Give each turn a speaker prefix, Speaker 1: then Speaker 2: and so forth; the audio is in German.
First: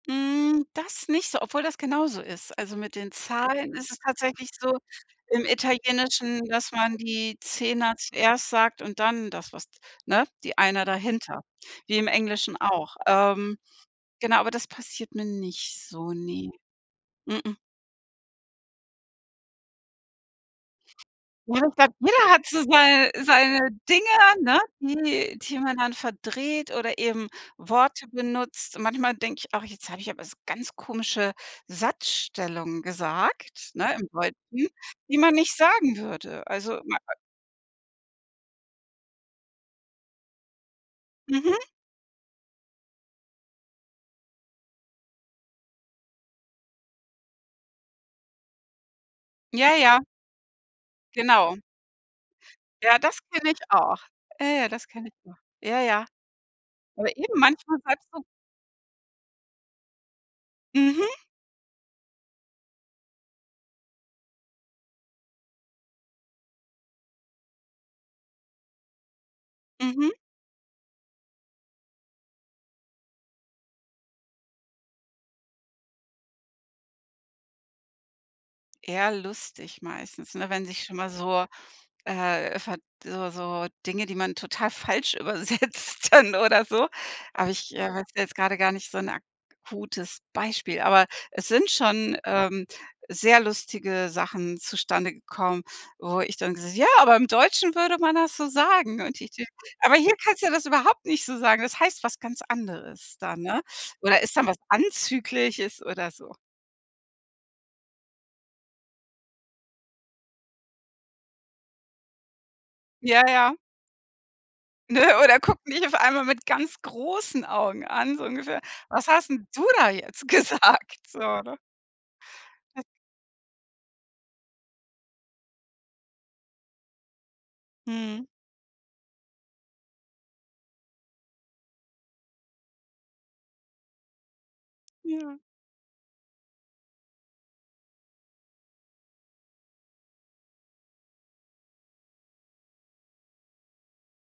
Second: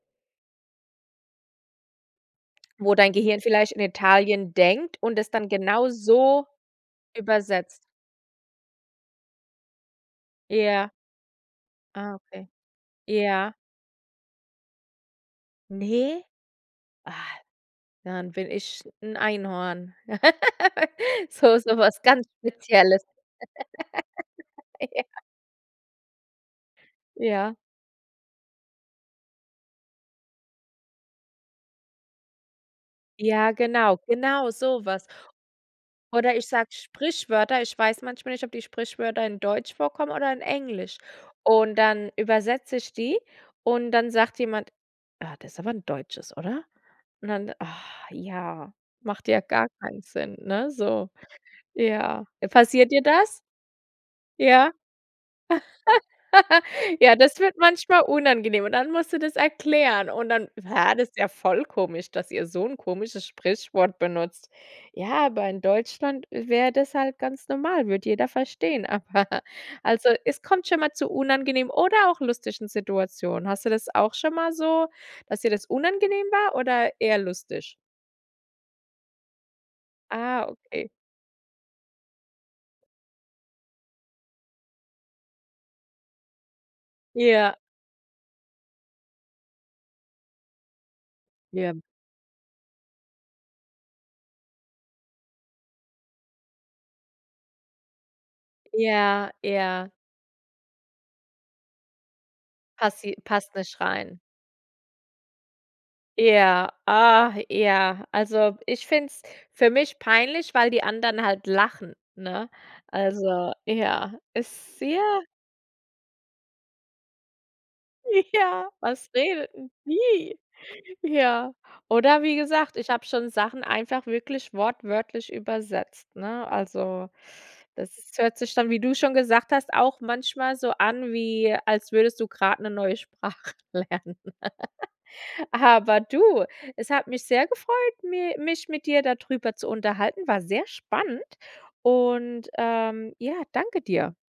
Speaker 1: Hm, das nicht so, obwohl das genauso ist. Also, mit
Speaker 2: Wo
Speaker 1: den
Speaker 2: dein Gehirn
Speaker 1: Zahlen
Speaker 2: vielleicht in
Speaker 1: ist es tatsächlich
Speaker 2: Italien
Speaker 1: so
Speaker 2: denkt und es
Speaker 1: im
Speaker 2: dann genau
Speaker 1: Italienischen,
Speaker 2: so
Speaker 1: dass man die
Speaker 2: übersetzt.
Speaker 1: Zehner zuerst sagt und dann das was ne, die Einer
Speaker 2: Ja.
Speaker 1: dahinter, wie im
Speaker 2: Ah, okay.
Speaker 1: Englischen auch.
Speaker 2: Ja.
Speaker 1: Ähm, genau, aber das passiert mir nicht so,
Speaker 2: Ne?
Speaker 1: ne.
Speaker 2: Ah,
Speaker 1: M-m.
Speaker 2: dann bin ich 'n Einhorn. So so
Speaker 1: [unintelligible]
Speaker 2: was ganz
Speaker 1: Jeder hat so
Speaker 2: Spezielles.
Speaker 1: sei seine Dinge, ne,
Speaker 2: Ja.
Speaker 1: die die man dann verdreht oder eben
Speaker 2: Ja.
Speaker 1: Worte benutzt. Manchmal denke ich auch: „Jetzt habe ich aber 's ganz komische Satzstellungen
Speaker 2: Ja,
Speaker 1: gesagt“, ne,
Speaker 2: genau,
Speaker 1: im
Speaker 2: genau
Speaker 1: Deutschen,
Speaker 2: so was.
Speaker 1: die man nicht sagen
Speaker 2: Oder
Speaker 1: würde,
Speaker 2: ich sage
Speaker 1: also [unintelligible]
Speaker 2: Sprichwörter. Ich weiß manchmal nicht, ob die Sprichwörter in Deutsch vorkommen oder in Englisch.
Speaker 1: Mhm.
Speaker 2: Und dann übersetze ich die, und dann sagt jemand: „Ah, das ist aber 'n Deutsches, oder?“ Und dann: „ja, macht ja gar
Speaker 1: Ja, ja.
Speaker 2: keinen Sinn, ne, so.“
Speaker 1: Genau.
Speaker 2: Ja. Passiert
Speaker 1: Ja,
Speaker 2: dir
Speaker 1: das
Speaker 2: das?
Speaker 1: kenne ich auch. Ja, ja,
Speaker 2: Ja.
Speaker 1: das kenne ich auch. Ja, ja. Aber
Speaker 2: Ja,
Speaker 1: eben
Speaker 2: das wird
Speaker 1: manchmal
Speaker 2: manchmal
Speaker 1: selbst so
Speaker 2: unangenehm. Und dann musst du das erklären. Und dann: „Bah,
Speaker 1: Mhm.
Speaker 2: das ist ja voll komisch, dass ihr so 'n komisches Sprichwort benutzt.“ Ja, aber in Deutschland i wäre das halt ganz normal, würde jeder verstehen. Aber also,
Speaker 1: Mhm.
Speaker 2: es kommt schon mal zu unangenehmen oder auch lustigen Situationen. Hast du das auch schon mal so, dass dir das unangenehm war oder eher lustig?
Speaker 1: Eher lustig meistens,
Speaker 2: Ah,
Speaker 1: ne, wenn sich
Speaker 2: okay.
Speaker 1: schon mal so, äh, ver so so Dinge, die man total falsch übersetzt dann oder so. Aber
Speaker 2: Ja.
Speaker 1: ich, äh, wüsste jetzt gerade gar nicht so 'n akutes Beispiel, aber es sind
Speaker 2: Ja.
Speaker 1: schon, ähm, sehr lustige Sachen zustande gekommen, wo ich dann ges ja, aber im Deutschen würde man das so sagen. Und
Speaker 2: Ja,
Speaker 1: [unintelligible]
Speaker 2: ja.
Speaker 1: aber hier kannst du das überhaupt nicht so sagen. Das heißt was ganz
Speaker 2: Passi
Speaker 1: anderes da,
Speaker 2: passt
Speaker 1: ne?
Speaker 2: nicht rein.
Speaker 1: Oder ist dann was Anzügliches oder so.
Speaker 2: Ja, ah, ja, also, ich finde es für mich peinlich, weil die anderen halt lachen, ne,
Speaker 1: Ja,
Speaker 2: also
Speaker 1: ja.
Speaker 2: ja, ist
Speaker 1: Ne,
Speaker 2: sehr
Speaker 1: oder gucken dich auf einmal mit ganz großen Augen an, so ungefähr:
Speaker 2: Ja.
Speaker 1: „Was
Speaker 2: „Was
Speaker 1: hast 'n
Speaker 2: redet
Speaker 1: du
Speaker 2: denn
Speaker 1: da jetzt
Speaker 2: die?“
Speaker 1: gesagt?“, so,
Speaker 2: Ja.
Speaker 1: ne?
Speaker 2: Oder wie gesagt,
Speaker 1: [unintelligible]
Speaker 2: ich habe schon Sachen einfach wirklich wortwörtlich übersetzt, ne? Also, das
Speaker 1: Mhm.
Speaker 2: hört sich dann, wie du schon gesagt hast, auch manchmal so an wie, als würdest du grad 'ne neue Sprache lernen.
Speaker 1: Ja.
Speaker 2: Aber du, es hat mich sehr gefreut, mir mich mit dir da drüber zu unterhalten. War sehr spannend. Und, ähm ja, danke dir.